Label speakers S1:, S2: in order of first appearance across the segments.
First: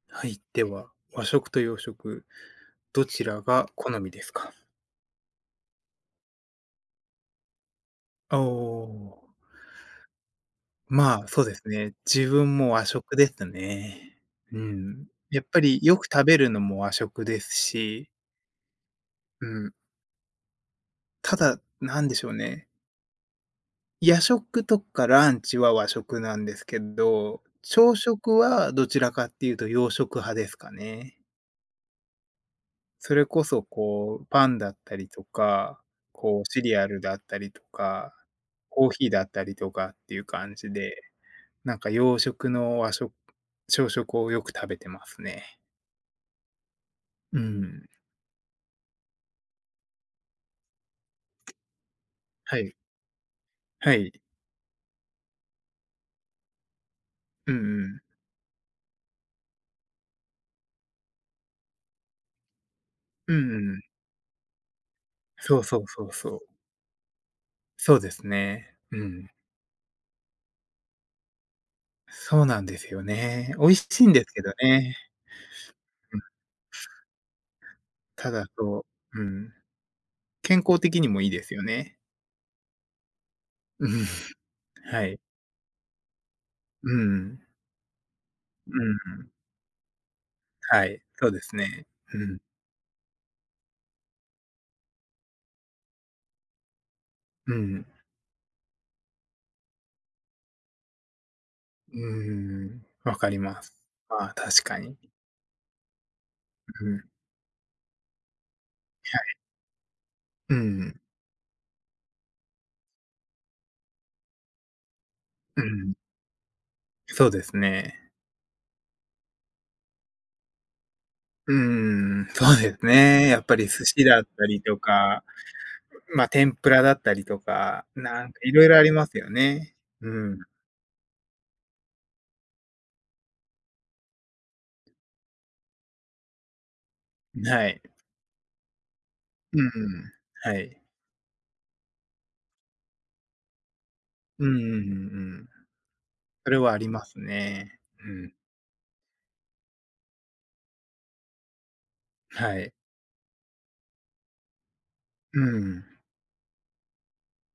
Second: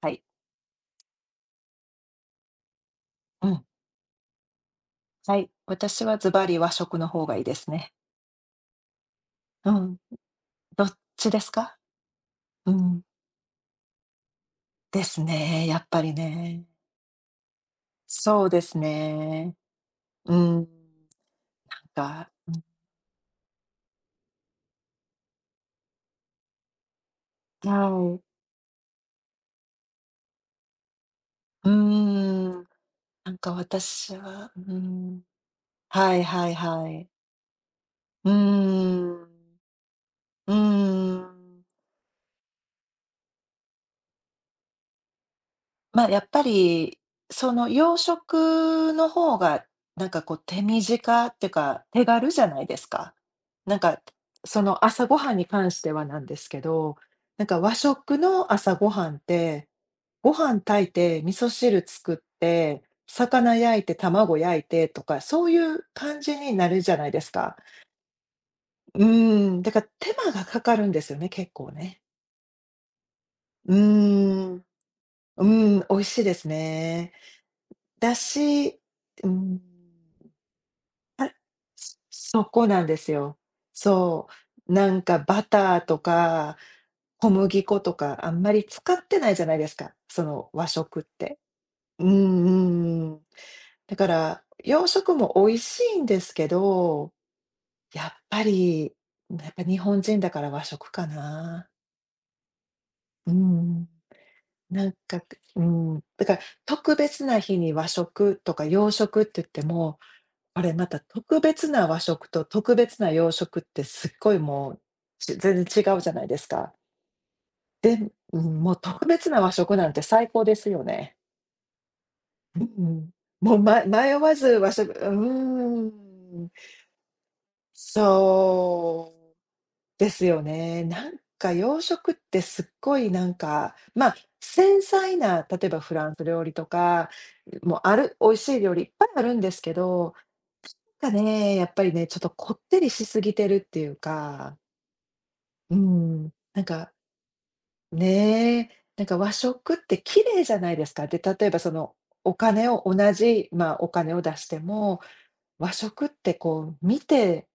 S1: はい。
S2: はい、では、和食と洋食、どちら
S1: うん。
S2: が好みですか？
S1: はい。私はズバリ和食の方がいいですね。
S2: おお、
S1: うん。どっ
S2: まあ、
S1: ちで
S2: そう
S1: す
S2: です
S1: か？
S2: ね。自分
S1: う
S2: も和
S1: ん。
S2: 食ですね。う
S1: で
S2: ん。
S1: す
S2: やっぱ
S1: ね、や
S2: り
S1: っ
S2: よ
S1: ぱ
S2: く
S1: り
S2: 食べるの
S1: ね。
S2: も和食ですし、
S1: そうです
S2: う
S1: ね。
S2: ん。
S1: うん。
S2: ただ、な
S1: なん
S2: んでし
S1: か、
S2: ょう
S1: う
S2: ね。夜食とかランチは和食なんですけど、
S1: ん、
S2: 朝
S1: はい。
S2: 食はどちらかっていうと洋食派ですかね。
S1: うーん。
S2: それ
S1: なん
S2: こ
S1: か
S2: そ
S1: 私
S2: こう、パ
S1: は、
S2: ン
S1: う
S2: だったり
S1: ん。
S2: とか、
S1: はい
S2: こう
S1: はい
S2: シリア
S1: は
S2: ル
S1: い。
S2: だったりとか、
S1: う
S2: コーヒーだ
S1: ん。
S2: ったりとかっていう
S1: うー
S2: 感じで、
S1: ん。
S2: なんか洋食の和食朝食をよく食べてますね。
S1: ま、あやっぱり、
S2: う
S1: その
S2: ん。
S1: 洋食の方が、なんかこう手短っていうか、手軽じゃ
S2: は
S1: ないで
S2: い。
S1: すか。なん
S2: は
S1: か、
S2: い。
S1: その朝ごはんに関してはなんですけど、なん
S2: う
S1: か和
S2: んうん。
S1: 食の朝ごはんって、ご飯炊いて、味噌汁作って、
S2: う
S1: 魚
S2: んう
S1: 焼いて、
S2: ん。
S1: 卵焼いてとか、そうい
S2: そうそう
S1: う
S2: そう
S1: 感
S2: そ
S1: じ
S2: う。
S1: になるじゃないですか。
S2: そうですね。
S1: う
S2: うん。
S1: ーん、だから手間がかかるんですよね、結構ね。
S2: そうなんですよね。美
S1: う
S2: 味
S1: ー
S2: しいんですけど
S1: ん、う
S2: ね。
S1: ーん、美味
S2: う
S1: し
S2: ん。
S1: いですね。だ
S2: ただ
S1: し、
S2: そう、う
S1: う
S2: ん。
S1: ん、
S2: 健康的にもい
S1: あ、
S2: いですよ
S1: そ
S2: ね。
S1: そこなんですよ。
S2: うん。
S1: そう、なん
S2: は
S1: か
S2: い。
S1: バターとか、
S2: う
S1: 小
S2: ん。
S1: 麦粉とかあんまり使
S2: うんう
S1: ってない
S2: ん。
S1: じゃないですか、その和
S2: は
S1: 食
S2: い、
S1: っ
S2: そう
S1: て。
S2: ですね。
S1: う
S2: うん。
S1: んうん。だから、洋食も美味しいんですけど、
S2: うん。
S1: やっぱり、やっぱ日本人だから和食かな。
S2: うーん、わか
S1: う
S2: ります。
S1: ん。
S2: ああ、確か
S1: なん
S2: に。
S1: か、うん、だから
S2: うん。
S1: 特
S2: はい。
S1: 別な日に和食とか洋食って言っても、
S2: う
S1: あれまた
S2: ん。
S1: 特別な和食と特別な洋食ってすっごいもう、ち
S2: う
S1: 全然
S2: ん。
S1: 違うじゃないですか。
S2: そうです
S1: で、
S2: ね。
S1: うん、もう特別な和食なんて最高ですよね。
S2: うーん、そ
S1: う
S2: うです
S1: ん。
S2: ね。やっ
S1: も
S2: ぱ
S1: う、
S2: り
S1: ま
S2: 寿司
S1: 迷
S2: だっ
S1: わ
S2: た
S1: ず
S2: り
S1: 和
S2: と
S1: 食う
S2: か、
S1: ー
S2: ま、
S1: ん。
S2: 天ぷらだったりとか、なんか色々ありま
S1: そう。
S2: すよね。う
S1: です
S2: ん。
S1: よね。なんか洋食ってすっごいなんか、まあ、繊細な、例えばフランス料理とか、
S2: は
S1: もう
S2: い。
S1: ある美味しい料理いっぱいあるんで
S2: う
S1: す
S2: ん
S1: け
S2: うん。
S1: ど、
S2: はい。
S1: なんかね、やっぱりね、ちょっとこってりしすぎてるっていう
S2: うん
S1: か、
S2: うんうんうん。
S1: うん、
S2: それ
S1: なん
S2: はあり
S1: か
S2: ますね。うん。
S1: ね、なんか和食って綺麗じゃないですか。で、例えばそのお
S2: は
S1: 金
S2: い。
S1: を同じ、まあ、お金を出しても、
S2: う
S1: 和
S2: ん。
S1: 食ってこう見て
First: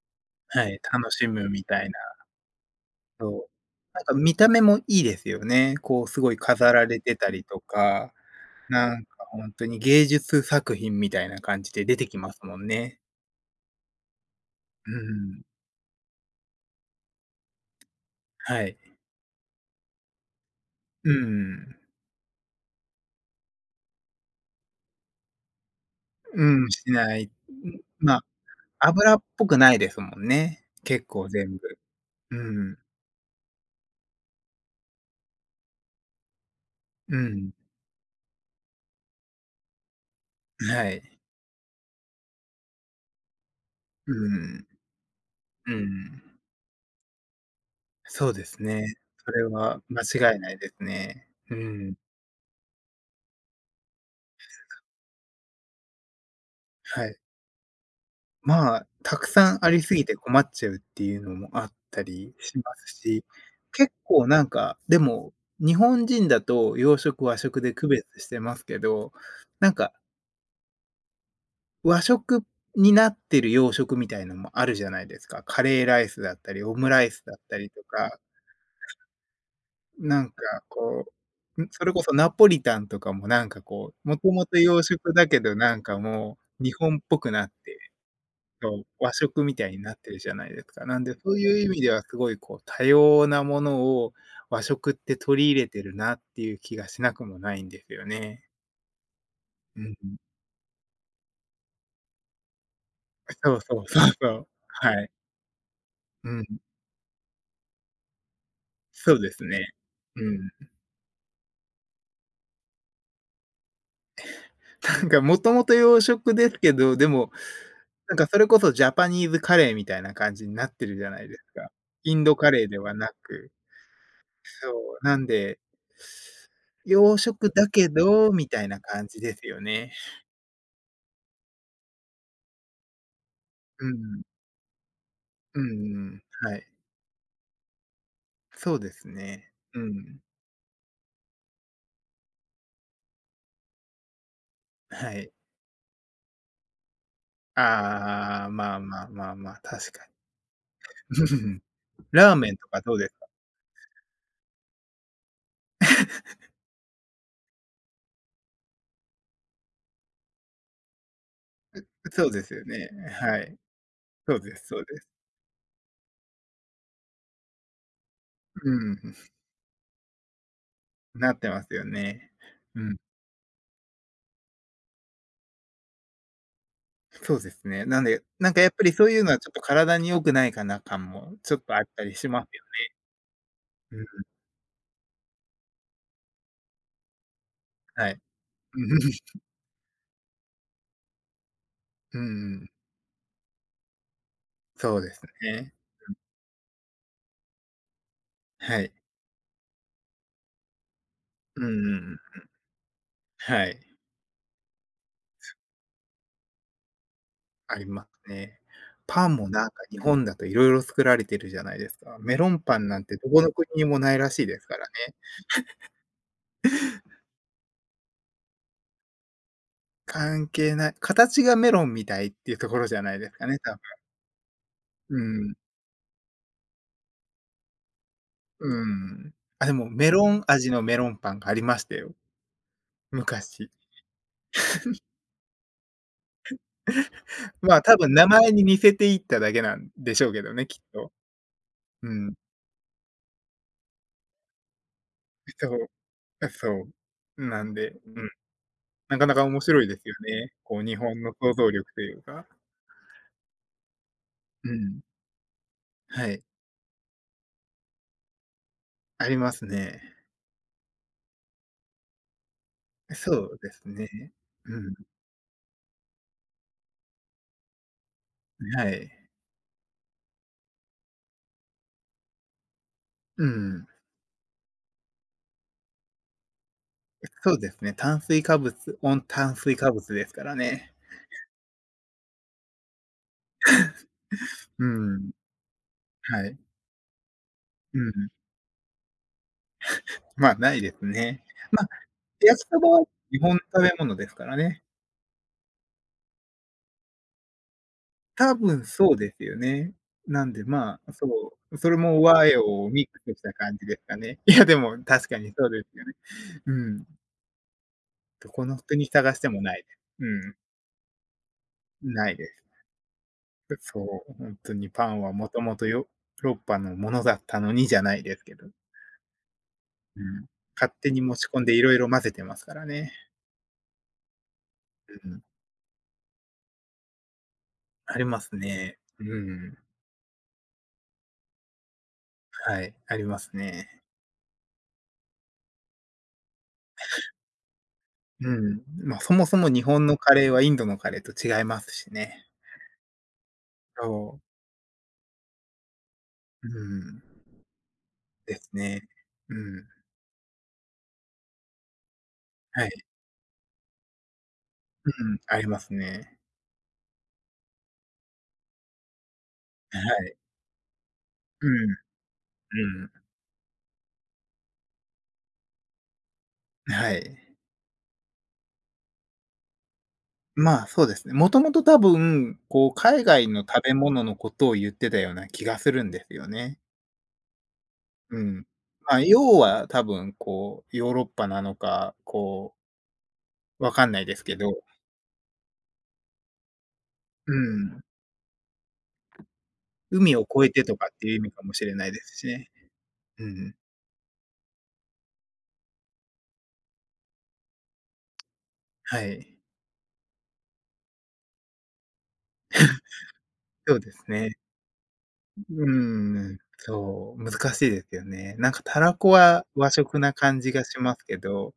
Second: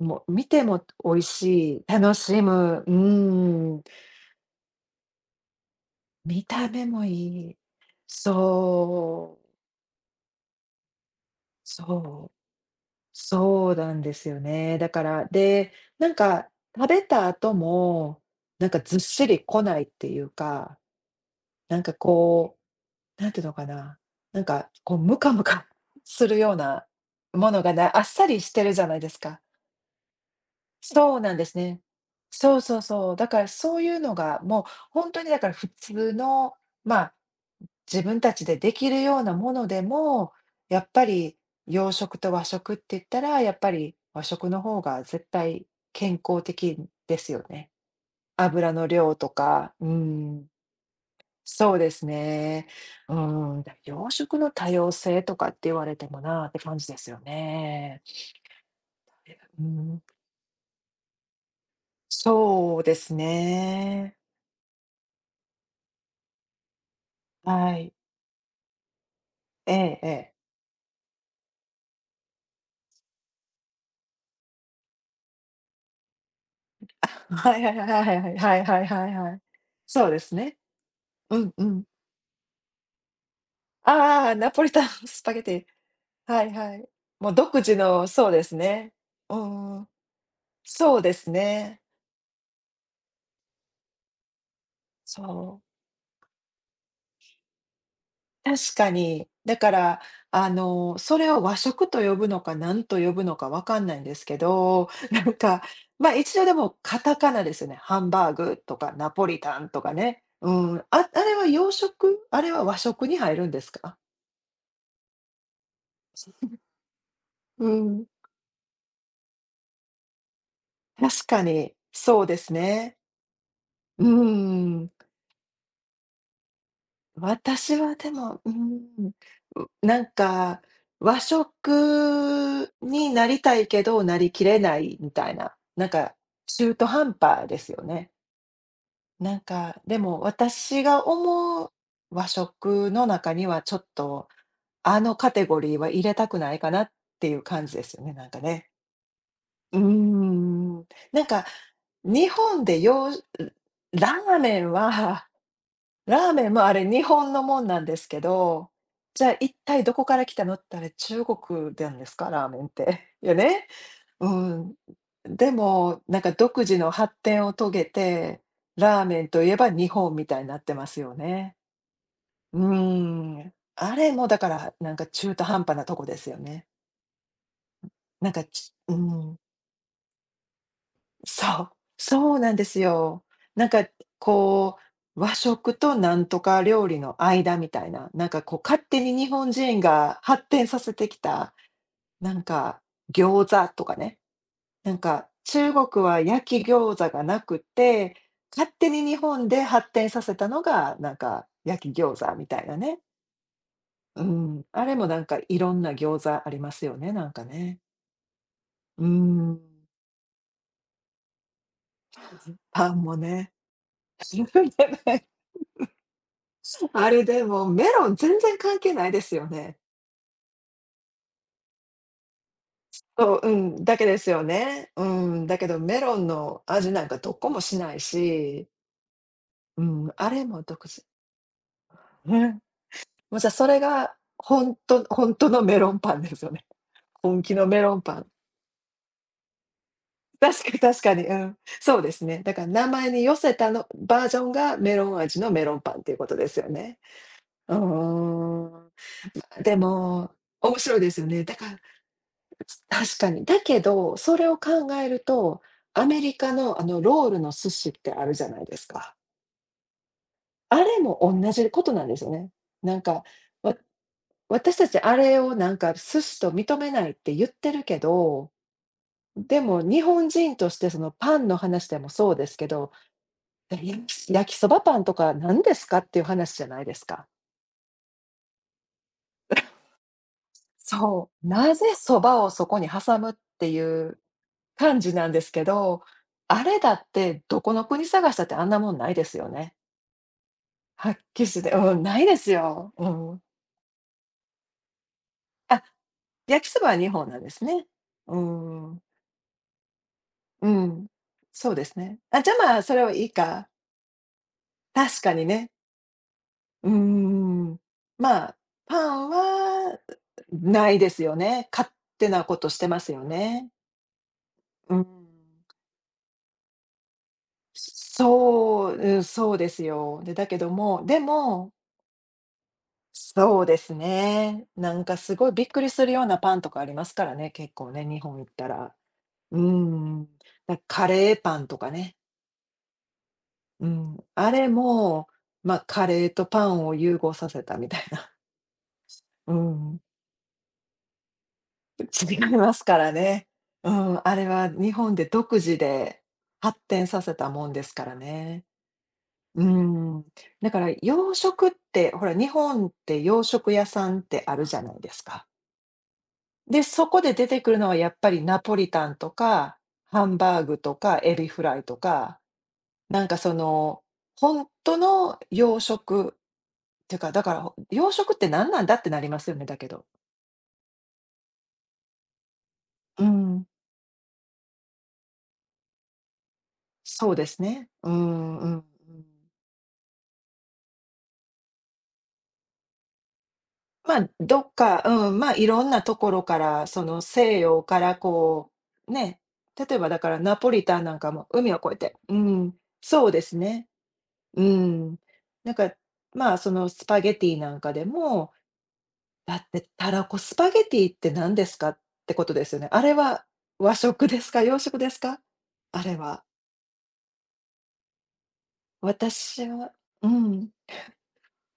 S1: も見
S2: は
S1: て
S2: い、
S1: も
S2: 楽
S1: 美味
S2: しむみ
S1: し
S2: た
S1: い、
S2: いな。
S1: 楽しむ、う
S2: そう。
S1: ん。
S2: なんか見た目もいいですよね。こうすごい
S1: 見た
S2: 飾
S1: 目
S2: られ
S1: も
S2: てたり
S1: いい。
S2: とか、なんか
S1: そ
S2: ほ
S1: う、
S2: んとに芸術作品みたいな感じで出てき
S1: そう、
S2: ますもんね。
S1: そうなんですよね。だ
S2: う
S1: から、
S2: ん。
S1: で、なんか食べた後も、
S2: は
S1: なん
S2: い。
S1: かずっしり来ないっていうか、
S2: うん。
S1: なんかこう、なんていうのかな、なんかこうムカムカ するよう
S2: うん、
S1: な
S2: しない。
S1: もの
S2: う
S1: が
S2: ん、
S1: ない、あっ
S2: ま、
S1: さりしてるじゃないで
S2: 油
S1: す
S2: っ
S1: か。
S2: ぽくないですもんね。結
S1: そう
S2: 構
S1: なんで
S2: 全
S1: す
S2: 部。
S1: ね。そう
S2: うん。
S1: そうそう。だからそういうのが、もう本当にだから普通の、まあ
S2: うん。
S1: 自分たちでできるようなものでも、やっ
S2: は
S1: ぱ
S2: い。
S1: り洋食と和食って言ったら、やっぱり
S2: う
S1: 和食の
S2: ん。
S1: 方が絶対
S2: う
S1: 健
S2: ん。
S1: 康的ですよね。
S2: そうです
S1: 油
S2: ね。
S1: の量と
S2: それ
S1: か、
S2: は
S1: う
S2: 間違い
S1: ん、
S2: ないですね。う
S1: そうで
S2: ん。
S1: すね。うん、洋食の多様性とかって言われてもなって感じで
S2: は
S1: すよ
S2: い。
S1: ね。
S2: まあ、たくさ
S1: う
S2: んありす
S1: ん、
S2: ぎて困っちゃうっていうのもあったりしま
S1: そうで
S2: す
S1: す
S2: し、結
S1: ね。
S2: 構なんか、でも、日本人だと洋食、和食で
S1: は
S2: 区
S1: い。
S2: 別してますけど、な
S1: え
S2: んか、
S1: えええ。
S2: 和食になってる洋食みたいのもあるじゃないですか。カレーライスだったり、オムライスだっ
S1: は
S2: た
S1: い
S2: り
S1: はい
S2: と
S1: はい
S2: か、
S1: はいはいはいはいはい。そうで
S2: なん
S1: す
S2: か
S1: ね。
S2: こ
S1: うん
S2: う、
S1: う
S2: ん、
S1: ん。
S2: それこそナポリタンとかもなんかこう、もと
S1: ああ、
S2: も
S1: ナ
S2: と
S1: ポリ
S2: 洋
S1: タン
S2: 食
S1: ス
S2: だ
S1: パ
S2: け
S1: ゲ
S2: ど、
S1: テ
S2: なんか
S1: ィ。
S2: も
S1: はい
S2: う日
S1: はい。
S2: 本っぽ
S1: も
S2: く
S1: う
S2: なっ
S1: 独自
S2: て
S1: の、そうです
S2: そう、
S1: ね。
S2: 和
S1: う
S2: 食みたい
S1: んう
S2: に
S1: ん。
S2: なってるじゃないですか。
S1: そ
S2: な
S1: う
S2: ん
S1: で
S2: で、
S1: す
S2: そういう意
S1: ね。
S2: 味ではすごいこう、多様なものを和食って取り
S1: そ
S2: 入れ
S1: う。
S2: てるなっていう気がしなくもないんですよね。
S1: 確かに。だか
S2: う
S1: ら、
S2: ん。
S1: あの、それを和食と呼ぶのか、何と呼ぶのか
S2: そう
S1: わか
S2: そう
S1: んないん
S2: そう
S1: です
S2: そ
S1: け
S2: う。
S1: ど、
S2: はい。
S1: なんか、ま、
S2: う
S1: 一応
S2: ん。
S1: でもカタカナですよね。ハンバーグとかナ
S2: そう
S1: ポ
S2: で
S1: リ
S2: す
S1: タ
S2: ね。
S1: ンとかね。
S2: う
S1: う
S2: ん。
S1: ん。あ、あれは洋食？あれは和食に入るんですか？
S2: なんかもともと洋食ですけど、でも、
S1: うん。
S2: なんかそれこそジャパニーズカレーみたいな感じになってるじゃな
S1: 確
S2: いで
S1: か
S2: すか。
S1: に、
S2: イ
S1: そ
S2: ン
S1: う
S2: ド
S1: で
S2: カ
S1: す
S2: レーでは
S1: ね。
S2: なく。
S1: うー
S2: そう、
S1: ん。
S2: なんで洋食だ
S1: 私
S2: け
S1: はで
S2: ど
S1: も、
S2: み
S1: う
S2: たいな感
S1: ん、う
S2: じですよね。
S1: なんか、和食になりたいけ
S2: う
S1: ど、な
S2: ん。
S1: りきれないみたいな、
S2: う
S1: なん
S2: んう
S1: か、
S2: ん。はい。
S1: 中途半端ですよね。
S2: そうです
S1: なん
S2: ね。う
S1: か、でも
S2: ん。
S1: 私が思う和食の中には、ちょっと、あ
S2: は
S1: のカ
S2: い。
S1: テゴリーは入れたくないかなっていう感じですよね、なんか
S2: ああ、
S1: ね。
S2: まあまあまあまあ、
S1: うー
S2: 確か
S1: ん。
S2: に。
S1: なんか、
S2: うん
S1: 日
S2: ラーメン
S1: 本
S2: と
S1: で
S2: かどうで
S1: よ
S2: す
S1: う
S2: か？
S1: ラーメンは、ラーメンもあれ、日本のもんなんですけど、じゃあ、一体どこから来たのってあれ、中国でんで す
S2: そ
S1: か？
S2: うで
S1: ラー
S2: す
S1: メ
S2: よ
S1: ンっ
S2: ね。
S1: て。よ
S2: はい。
S1: ね。う
S2: そうです
S1: ん。
S2: そうです。
S1: でも、なんか独自の発展を遂げて、
S2: うん。
S1: ラーメン といえば日本みたいになってますよ
S2: なって
S1: ね。
S2: ますよね。
S1: うー
S2: うん。
S1: ん。あれもだから、なんか中途半端なとこですよね。
S2: そうですね。なんで、
S1: なんか、
S2: なんかやっ
S1: ち
S2: ぱり
S1: う
S2: そういうの
S1: ん。
S2: はちょっと体に良くないかな感も
S1: そ
S2: ちょっ
S1: う、
S2: とあったりし
S1: そう
S2: ます
S1: なんで
S2: よ。
S1: すよ。なんか
S2: うん、
S1: こう、和食となんとか料理の間みたいな、
S2: はい。
S1: なんかこう
S2: う
S1: 勝手
S2: ん
S1: に日 本人が発展させてきた、
S2: うん
S1: なん
S2: うん。
S1: か餃子とかね、な
S2: そ
S1: ん
S2: うです
S1: か
S2: ね。
S1: 中国は焼き餃子がなくて、勝
S2: は
S1: 手
S2: い。
S1: に日本で発展させたのが、なんか
S2: う
S1: 焼
S2: ん
S1: き餃子
S2: うん。
S1: みたいなね。
S2: はい。
S1: うん、あれもなんかいろんな餃子ありますよね、なんか
S2: あ
S1: ね。
S2: りますね。
S1: う
S2: パンも
S1: ん、
S2: なんか日本だと色々作られてるじゃないですか。メロンパン
S1: パ
S2: な
S1: ン
S2: んて
S1: も
S2: どこ
S1: ね。
S2: の国にもないら しいですからね。
S1: ね、あれでも、メロン全然関係ないですよね。
S2: 関係ない形がメロンみたいっていうところじゃないで
S1: そ
S2: す
S1: う、
S2: か
S1: う
S2: ね、多分。
S1: ん、だけですよね。う
S2: う
S1: ん、
S2: ん。
S1: だけどメロンの味なんかどこもしないし、
S2: うん。あ、で
S1: う
S2: も
S1: ん、
S2: メロ
S1: あ
S2: ン
S1: れも
S2: 味の
S1: 独
S2: メ
S1: 自。
S2: ロンパンがありましたよ、
S1: ね。もう、じゃあそ
S2: 昔。
S1: れがほんとほんとのメロンパンですよね。本気の
S2: ま
S1: メ
S2: あ、
S1: ロ
S2: 多
S1: ンパ
S2: 分
S1: ン。
S2: 名前に似せていっただけなんでしょうけど
S1: 確
S2: ね、
S1: かに
S2: きっ
S1: 確
S2: と。
S1: かに、うん、そう
S2: う
S1: です
S2: ん。
S1: ね。だから名前に寄せたのバージョンがメロン味のメロ
S2: そ
S1: ン
S2: う、
S1: パンっていうことです
S2: そ
S1: よね。
S2: う。なん
S1: うー
S2: で、うん、
S1: ん。
S2: なかなか面
S1: で
S2: 白いですよ
S1: も、
S2: ね。
S1: 面
S2: こう日
S1: 白いです
S2: 本
S1: よ
S2: の
S1: ね。
S2: 想
S1: だか
S2: 像
S1: ら
S2: 力というか。
S1: 確かに。だけど、それを
S2: う
S1: 考
S2: ん。
S1: えると、アメ
S2: は
S1: リ
S2: い。
S1: カのあのロールの寿司ってあるじゃないですか。
S2: ありますね。
S1: あれも同じことなんですよね。なんか、
S2: そうで
S1: わ
S2: すね。
S1: 私
S2: う
S1: た
S2: ん、
S1: ちあれをなんか寿司と認めないって言ってるけど、
S2: はい。
S1: でも日本人としてそのパンの話でもそうですけど、
S2: う
S1: え
S2: ん。
S1: 焼き焼きそばパンとか何ですかっていう話じゃないですか。
S2: そうですね、炭水化物温炭水化物ですからね。
S1: そう。なぜそばをそこに挟むっていう
S2: う
S1: 感じなん
S2: ん、
S1: ですけど、
S2: はい。
S1: あれだってどこの
S2: う
S1: 国
S2: ん。
S1: 探したってあんなもんないですよね。
S2: ま、あないです
S1: はっ
S2: ね。
S1: きしで
S2: まあ、
S1: うん、ないです
S2: 焼きそば
S1: よ。
S2: は
S1: う
S2: 日
S1: ん。
S2: 本の食べ物ですからね。
S1: あ、焼きそばは2本なんですね。う
S2: 多分
S1: ーん、
S2: そうですよね。なんで、
S1: う
S2: ま
S1: ん。
S2: あ、そ
S1: そう
S2: う、
S1: で
S2: そ
S1: す
S2: れ
S1: ね。
S2: も
S1: あ、
S2: 和
S1: じゃ、
S2: 洋
S1: まあ、
S2: を
S1: それ
S2: ミッ
S1: は
S2: ク
S1: いい
S2: スした
S1: か。
S2: 感じですかね。いや、でも
S1: 確
S2: 確
S1: か
S2: か
S1: に
S2: にそう
S1: ね。
S2: ですよね。
S1: う
S2: うん。
S1: んんん。ま
S2: ど
S1: あ、
S2: この国
S1: パン
S2: 探してもないで
S1: は、
S2: す。う
S1: ないですよね。勝
S2: ん、
S1: 手
S2: ない
S1: な
S2: で
S1: こ
S2: す。
S1: としてますよね。
S2: そう、本当に
S1: う
S2: パ
S1: ん。
S2: ンはもともとヨーロッパのものだったのにじゃないですけど、
S1: そう、うん、そうです
S2: う
S1: よ。で、
S2: ん。
S1: だけど
S2: 勝
S1: も、
S2: 手
S1: で
S2: に持ち込ん
S1: も
S2: で色々混ぜてますからね。
S1: そうですね。なんか
S2: う
S1: す
S2: ん、
S1: ごいびっくりするようなパンとかありますからね、結構ね、
S2: あ
S1: 日
S2: り
S1: 本
S2: ま
S1: 行っ
S2: す
S1: たら。
S2: ね。う
S1: う
S2: ん。
S1: ん。カレーパンとかね。
S2: はい、あります
S1: う
S2: ね。
S1: ん。あれも、まあ、カレーとパンを融合させたみたいな。
S2: うん、まあ、そも
S1: う
S2: そも日
S1: ん。
S2: 本のカレーはインドのカレーと違いますし
S1: 違い
S2: ね。
S1: ますからね。うん、あ
S2: そ
S1: れは日本で独自で
S2: う、う
S1: 発展さ
S2: ん、
S1: せたもんですから
S2: で
S1: ね。
S2: すね。う
S1: う
S2: ん、
S1: ん。だから洋食って、ほら、日
S2: は
S1: 本っ
S2: い、
S1: て洋食屋さんってあるじゃない
S2: う
S1: です
S2: ん、
S1: か。
S2: ありますね。
S1: で、そこで出てくるのはやっぱりナポリタンとか、
S2: は
S1: ハン
S2: い、
S1: バーグとか、エビフ
S2: う
S1: ライと
S2: ん、
S1: か、
S2: うん、
S1: なんかその、本当の洋食っ
S2: は
S1: ていうか、
S2: い。
S1: だから、洋食って何なんだってなりますよね、だけど。
S2: まあ、そうですね。もともと多分、こう、
S1: う
S2: 海外の
S1: ん。
S2: 食べ物のことを言ってたような気がするんですよね。
S1: そうですね。う
S2: う
S1: ん、
S2: ん。
S1: うん、うん。
S2: まあ、要は多分、こう、ヨーロッパなのか、こう、わかん
S1: ま
S2: ない
S1: あ、
S2: ですけ
S1: どっ
S2: ど、
S1: か、うん、まあ、いろんなところから、その
S2: う
S1: 西洋か
S2: ん。
S1: らこう、ね、例えばだか
S2: 海
S1: ら
S2: を
S1: ナ
S2: 越え
S1: ポリ
S2: てと
S1: タン
S2: か
S1: な
S2: っ
S1: ん
S2: て
S1: か
S2: いう意
S1: も
S2: 味か
S1: 海
S2: も
S1: を
S2: し
S1: 越
S2: れ
S1: え
S2: ない
S1: て、
S2: で
S1: う
S2: すしね。
S1: ん、そうで
S2: う
S1: す
S2: ん。
S1: ね。うん。なんか、まあ、そのスパゲティなんかでも、
S2: はい。
S1: だってたらこスパゲティって何ですかってことですよね。あれは和
S2: そうです
S1: 食で
S2: ね。
S1: すか？洋食ですか？
S2: う
S1: あれは。
S2: ん。そう、難しいですよね。なんかたらこは
S1: 私
S2: 和
S1: は
S2: 食
S1: う
S2: な感
S1: ん、
S2: じがしますけど、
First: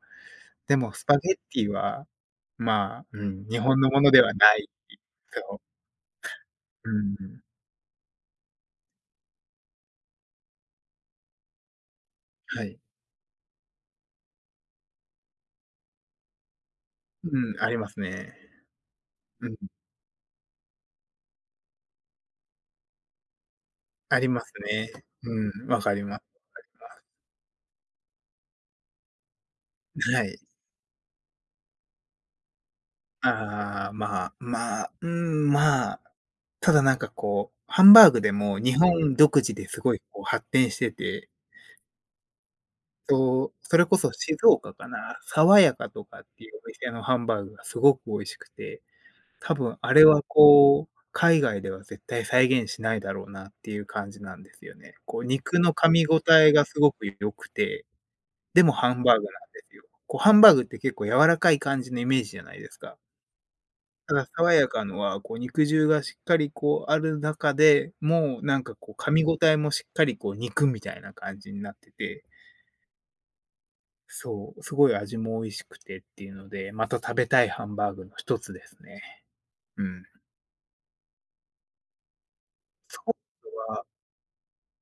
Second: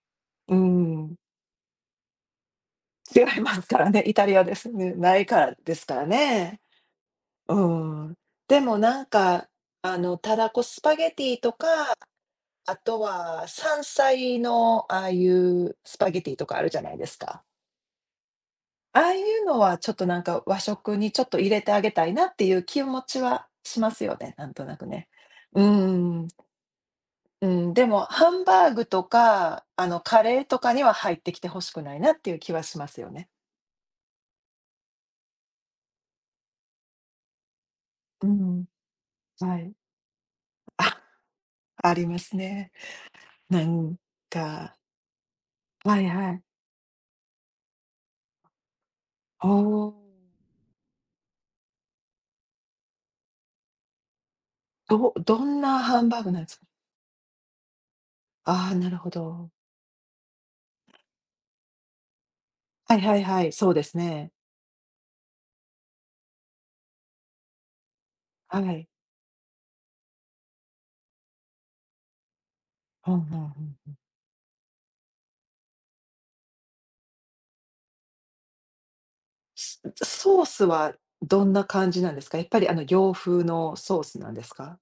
S1: う
S2: でもス
S1: ん、
S2: パゲッティは、まあ、
S1: 違
S2: う
S1: い
S2: ん、
S1: ま
S2: 日
S1: すか
S2: 本の
S1: ら
S2: も
S1: ね。
S2: の
S1: イ
S2: で
S1: タ
S2: は
S1: リア
S2: な
S1: で
S2: い。
S1: すね。ないから
S2: そう。
S1: ですからね。
S2: うんうん、
S1: うん。でもなんか、あの、たらこスパゲティとか、
S2: は
S1: あ
S2: い。
S1: とは山菜のああいうスパゲティとかあるじゃないですか。
S2: うん、ありますね。
S1: ああいう
S2: うん、
S1: のはちょっとなんか和食にちょっと入れてあげたいなっていう気持ちはしますよ
S2: あり
S1: ね、
S2: ま
S1: な
S2: す
S1: んとなく
S2: ね。
S1: ね。うー
S2: うん、わかりま
S1: ん、
S2: す。
S1: うん、でもハンバーグとか、カ
S2: は
S1: レ
S2: い。
S1: ーとかには入ってきて欲しくないなっていう気はしますよね。
S2: ああ、まあ、まあ、うん、まあ、ただなんかこう、ハンバーグ
S1: う
S2: でも
S1: ん、
S2: 日本独自
S1: は
S2: で
S1: い。
S2: すごいこう発展して
S1: あ、
S2: て、
S1: ありますね。
S2: そう
S1: な
S2: それこ
S1: ん
S2: そ静岡
S1: か
S2: かな、爽やか
S1: は
S2: と
S1: い
S2: かっ
S1: はい。
S2: ていうお店のハンバーグがすごく美味しくて、
S1: お
S2: 多分あ
S1: お、
S2: れはこう、海外では絶対再現しないだろうなっていう感じなんですよね。
S1: ど
S2: こう
S1: ど
S2: 肉
S1: ん
S2: の
S1: な
S2: 噛
S1: ハ
S2: み
S1: ンバ
S2: 応
S1: ーグなんで
S2: え
S1: す
S2: が
S1: か？
S2: すごく良くてで
S1: あ
S2: も
S1: あー、な
S2: ハ
S1: る
S2: ン
S1: ほ
S2: バーグな
S1: ど。
S2: んですよ。こうハンバーグって結構柔らかい感じのイメージじゃないですか。
S1: はいはいはい、そうです
S2: ただ
S1: ね。
S2: 爽やかのは、こう肉汁がしっかりこうある中で、もうな
S1: は
S2: んか
S1: い。
S2: こう噛み応えもしっかりこう肉みたいな感じになってて、
S1: はんはんうん。
S2: そう、すごい味も美味しくてっていうので、また食べたいハンバーグの一つですね。うん。
S1: ソースはどんな感じなんですか？やっぱり
S2: そ
S1: 洋
S2: こ
S1: 風の
S2: は
S1: ソースなんですか？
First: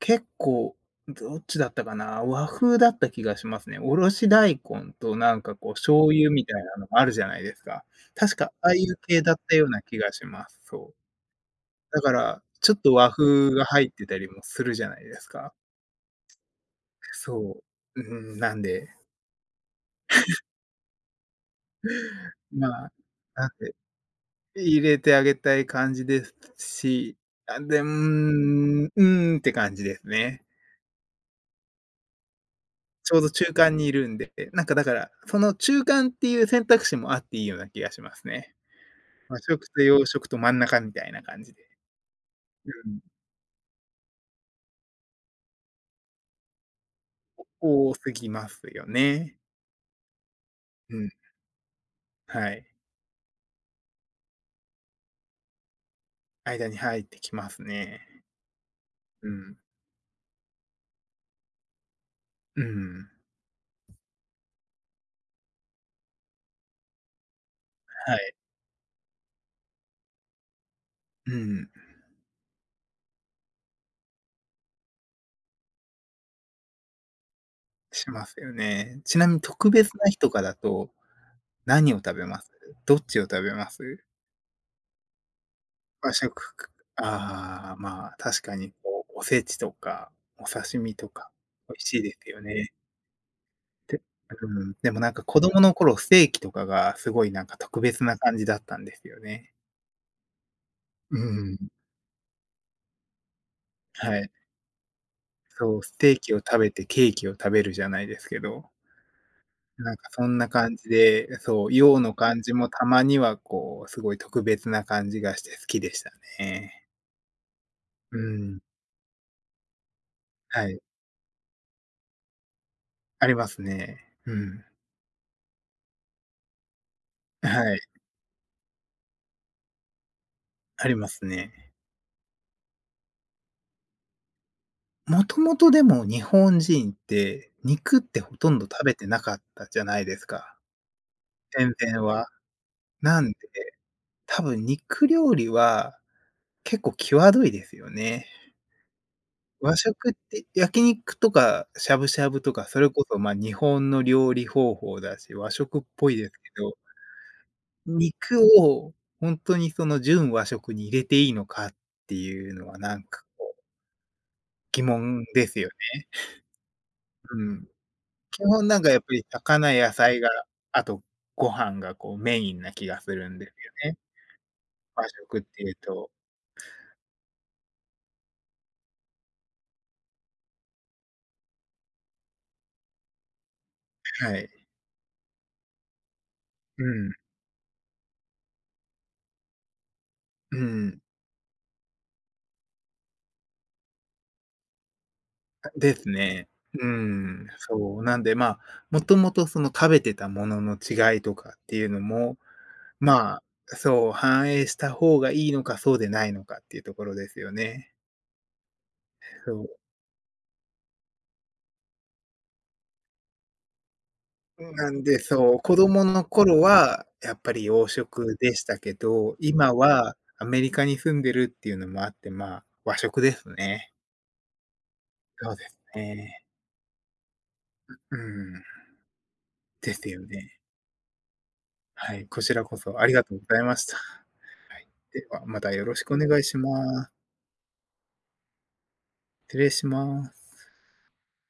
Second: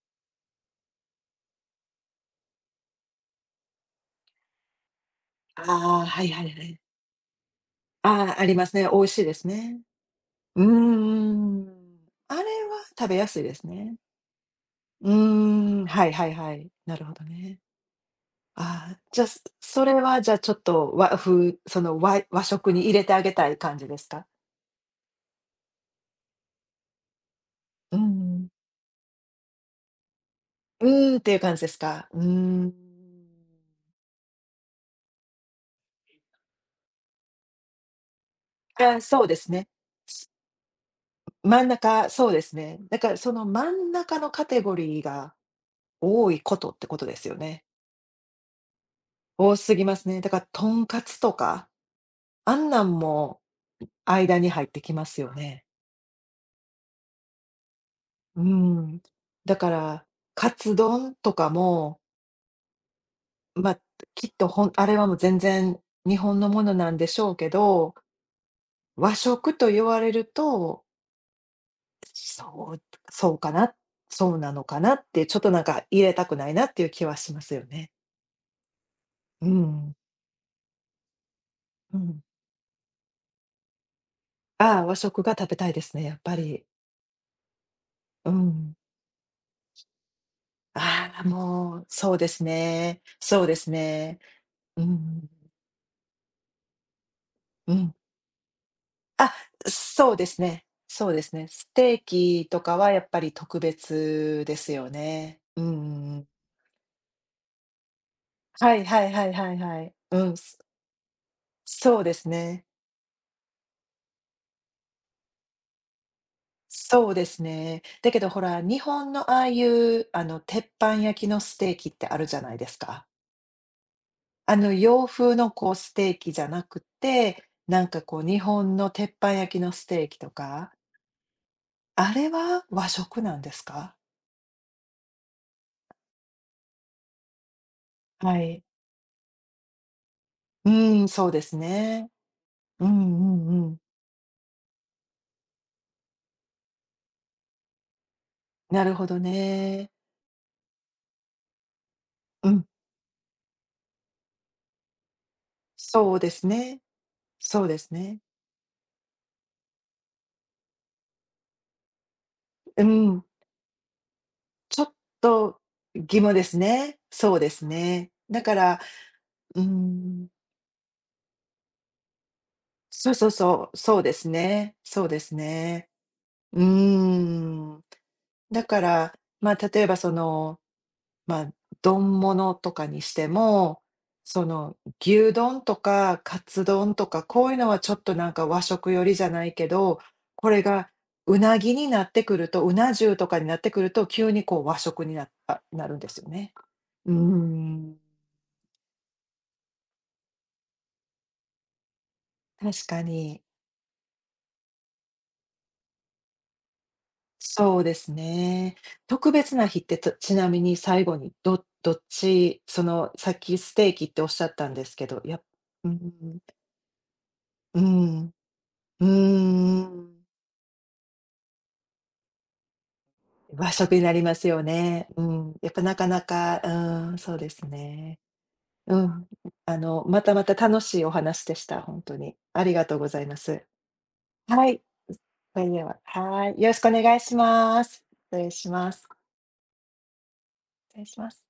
S2: 結構、どっちだったかな、和風だった気がしますね。おろし大根となんかこう
S1: あ
S2: 醤
S1: あ、はい
S2: 油
S1: は
S2: み
S1: い
S2: た
S1: は
S2: いな
S1: い。
S2: のがあるじゃないですか。確
S1: ああ、あ
S2: か
S1: りま
S2: ああ
S1: す
S2: い
S1: ね。
S2: う
S1: 美味し
S2: 系
S1: い
S2: だ
S1: で
S2: っ
S1: す
S2: たよう
S1: ね。
S2: な気がします。
S1: うー
S2: そう。
S1: ん。
S2: だか
S1: あれ
S2: ら、ちょっ
S1: は
S2: と
S1: 食
S2: 和
S1: べやすい
S2: 風
S1: です
S2: が入っ
S1: ね。
S2: てたりもするじゃない
S1: うー
S2: ですか。
S1: ん、はいはいはい。なるほどね。
S2: そう。うん、なんで、
S1: ああ、じゃあ、それはじゃあちょっと和風、和和
S2: ま
S1: 食に入
S2: あ、
S1: れてあげ
S2: な
S1: た
S2: ん
S1: い
S2: で、
S1: 感じですか？
S2: 入れてあげたい感じですし、あ、で、うー
S1: うんうん。
S2: ん、うーんって感じですね。
S1: ーんっていう感じですか。うーん。
S2: ちょうど中間にいるんで、なんかだから、その中間っていう選択肢もあっていいような気がしますね。
S1: あ、そうで
S2: 和
S1: す
S2: 食
S1: ね。
S2: と洋食と真ん中みたいな感じで。
S1: 真ん中、そうです
S2: う
S1: ね。だ
S2: ん。
S1: からその真ん中のカテゴリーが多いことってことですよね。
S2: 多すぎますよね。
S1: 多すぎますね。だからとん
S2: う
S1: か
S2: ん、
S1: つとか、
S2: は
S1: あ
S2: い。
S1: んなんも間に入ってきますよね。
S2: 間に入ってきますね。
S1: うん。
S2: う
S1: だ
S2: ん。
S1: から、カツ丼とかも、
S2: うん。
S1: まあ、きっとあれはもう全然日本のものなんでしょうけど、
S2: はい。
S1: 和食と言われると、
S2: うん。
S1: そうそうかな、そうなのかなって、ちょっとなんか入れたくないなっていう気はしますよね。
S2: しますよね。ちなみに
S1: う
S2: 特
S1: ん、
S2: 別な日とかだと、何を
S1: う
S2: 食
S1: ん。
S2: べます？どっちを食べます？
S1: ああ、和食が食べたいですね、
S2: 和
S1: やっぱ
S2: 食
S1: り。
S2: かああ、まあ、
S1: う
S2: 確かに
S1: ん。
S2: こう、おせちとかお刺身と
S1: ああ、
S2: か美
S1: もう、
S2: 味しい
S1: そ
S2: で
S1: うで
S2: すよ
S1: す
S2: ね。
S1: ね。そうです
S2: で
S1: ね。
S2: うん、
S1: う
S2: でもなんか
S1: ん、
S2: 子供の頃、ステーキとかがすごいなんか
S1: う
S2: 特
S1: ん。
S2: 別な感じだったんですよ
S1: あ、
S2: ね。
S1: そうですね。そう
S2: う
S1: ですね。
S2: ん
S1: ステーキとかはやっぱり特
S2: はい。
S1: 別ですよね。うんう
S2: そう、ステ
S1: んう
S2: ー
S1: ん。
S2: キを食べてケーキを食べるじゃないですけど、
S1: はいはいはいはいは
S2: な
S1: い。
S2: んか
S1: う
S2: そ
S1: ん、
S2: んな感じで、そう、
S1: そ
S2: 洋
S1: う
S2: の
S1: です
S2: 感じ
S1: ね。
S2: もたまにはこう、すごい特別な感じがして好きでしたね。
S1: そうですね。だ
S2: う
S1: けどほ
S2: ん。
S1: ら、日本のああいう、鉄
S2: はい。
S1: 板焼きのステーキってあるじゃないですか。
S2: ありますね。うん。
S1: 洋風のこうステーキじゃなくて、
S2: はい、
S1: なんかこう日本の鉄板焼きのステーキとか、
S2: ありますね。
S1: あれは和食なんですか？
S2: もともとでも日本人って、肉って
S1: は
S2: ほとん
S1: い。
S2: ど食べてなかったじゃないですか、
S1: うーん、そうです
S2: 全然
S1: ね。
S2: は。
S1: うん
S2: なんで、
S1: うんうん。
S2: 多分肉料理は結構際どいですよね。
S1: なるほど
S2: 和
S1: ね。
S2: 食って焼肉とかしゃぶしゃぶ
S1: う
S2: とか、
S1: ん、
S2: それこそ、ま、日本の料理方法だし、和食っぽ
S1: そ
S2: い
S1: う
S2: で
S1: で
S2: すけ
S1: す
S2: ど、
S1: ね。そうですね。
S2: 肉を本当にその純和食に入れていいのかっていうのは
S1: う
S2: なん
S1: ん、
S2: かこう
S1: ちょ
S2: 疑
S1: っ
S2: 問です
S1: と
S2: よね。
S1: 義務ですね。そう
S2: う
S1: で
S2: ん。
S1: すね。だ
S2: 基
S1: か
S2: 本な
S1: ら、
S2: んかやっぱり
S1: うー
S2: 魚、野菜
S1: ん、
S2: が、あとご飯がこうメインな気がするんですよ
S1: そ
S2: ね、
S1: うですね。そ
S2: 和
S1: うです
S2: 食っていう
S1: ね。
S2: と。
S1: うーん。だから、まあ、例えばまあ、丼物とかにしても、
S2: は
S1: そ
S2: い。
S1: の、牛丼とかカツ
S2: う
S1: 丼と
S2: ん、
S1: か、こういうのはちょっとなんか和食寄りじゃないけど、こ
S2: う
S1: れが
S2: ん。
S1: うなぎになってくると、うな重とかになってくると、急にこう和食になあ、な
S2: で
S1: るんで
S2: す
S1: すよ
S2: ね。
S1: ね。
S2: う
S1: うー
S2: ん、
S1: ん、
S2: そう、なんで、まあ、もともとその食べてたものの違いとかっていうのも、
S1: 確か
S2: ま
S1: に。
S2: あ、そう、反映した方がいいのか、そうでないのかっていうところですよ
S1: そう
S2: ね。
S1: ですね。特別な日っ
S2: そ
S1: て、ちなみに最後にどっち、その、さっきステーキっておっしゃった
S2: う、
S1: んで
S2: な
S1: す
S2: ん
S1: け
S2: で、
S1: ど、
S2: そう、子
S1: う
S2: 供の
S1: ん、
S2: 頃はやっぱり
S1: う
S2: 洋
S1: ん、
S2: 食でしたけ
S1: う
S2: ど、
S1: ー
S2: 今
S1: ん。
S2: はアメリカに住んでるっていうのもあって、まあ、和食です
S1: 和
S2: ね。
S1: 食になりますよね。う
S2: そ
S1: ん。
S2: うで
S1: やっ
S2: す
S1: ぱなかな
S2: ね。
S1: か、うーん、そうです
S2: う
S1: ね。
S2: ん、
S1: うん。
S2: ですよ
S1: またまた
S2: ね。
S1: 楽しいお話でした。本
S2: は
S1: 当
S2: い、
S1: に。
S2: こち
S1: あ
S2: ら
S1: り
S2: こ
S1: がとう
S2: そあ
S1: ご
S2: り
S1: ざ
S2: が
S1: い
S2: と
S1: ま
S2: うござい
S1: す。
S2: ました。
S1: は
S2: は
S1: い。
S2: い、では、
S1: そ
S2: ま
S1: れ
S2: た
S1: で
S2: よろ
S1: は、
S2: しくお願い
S1: は
S2: し
S1: い。よろしくお
S2: ます。
S1: 願いします。失礼します。
S2: 失礼します。
S1: 失礼します。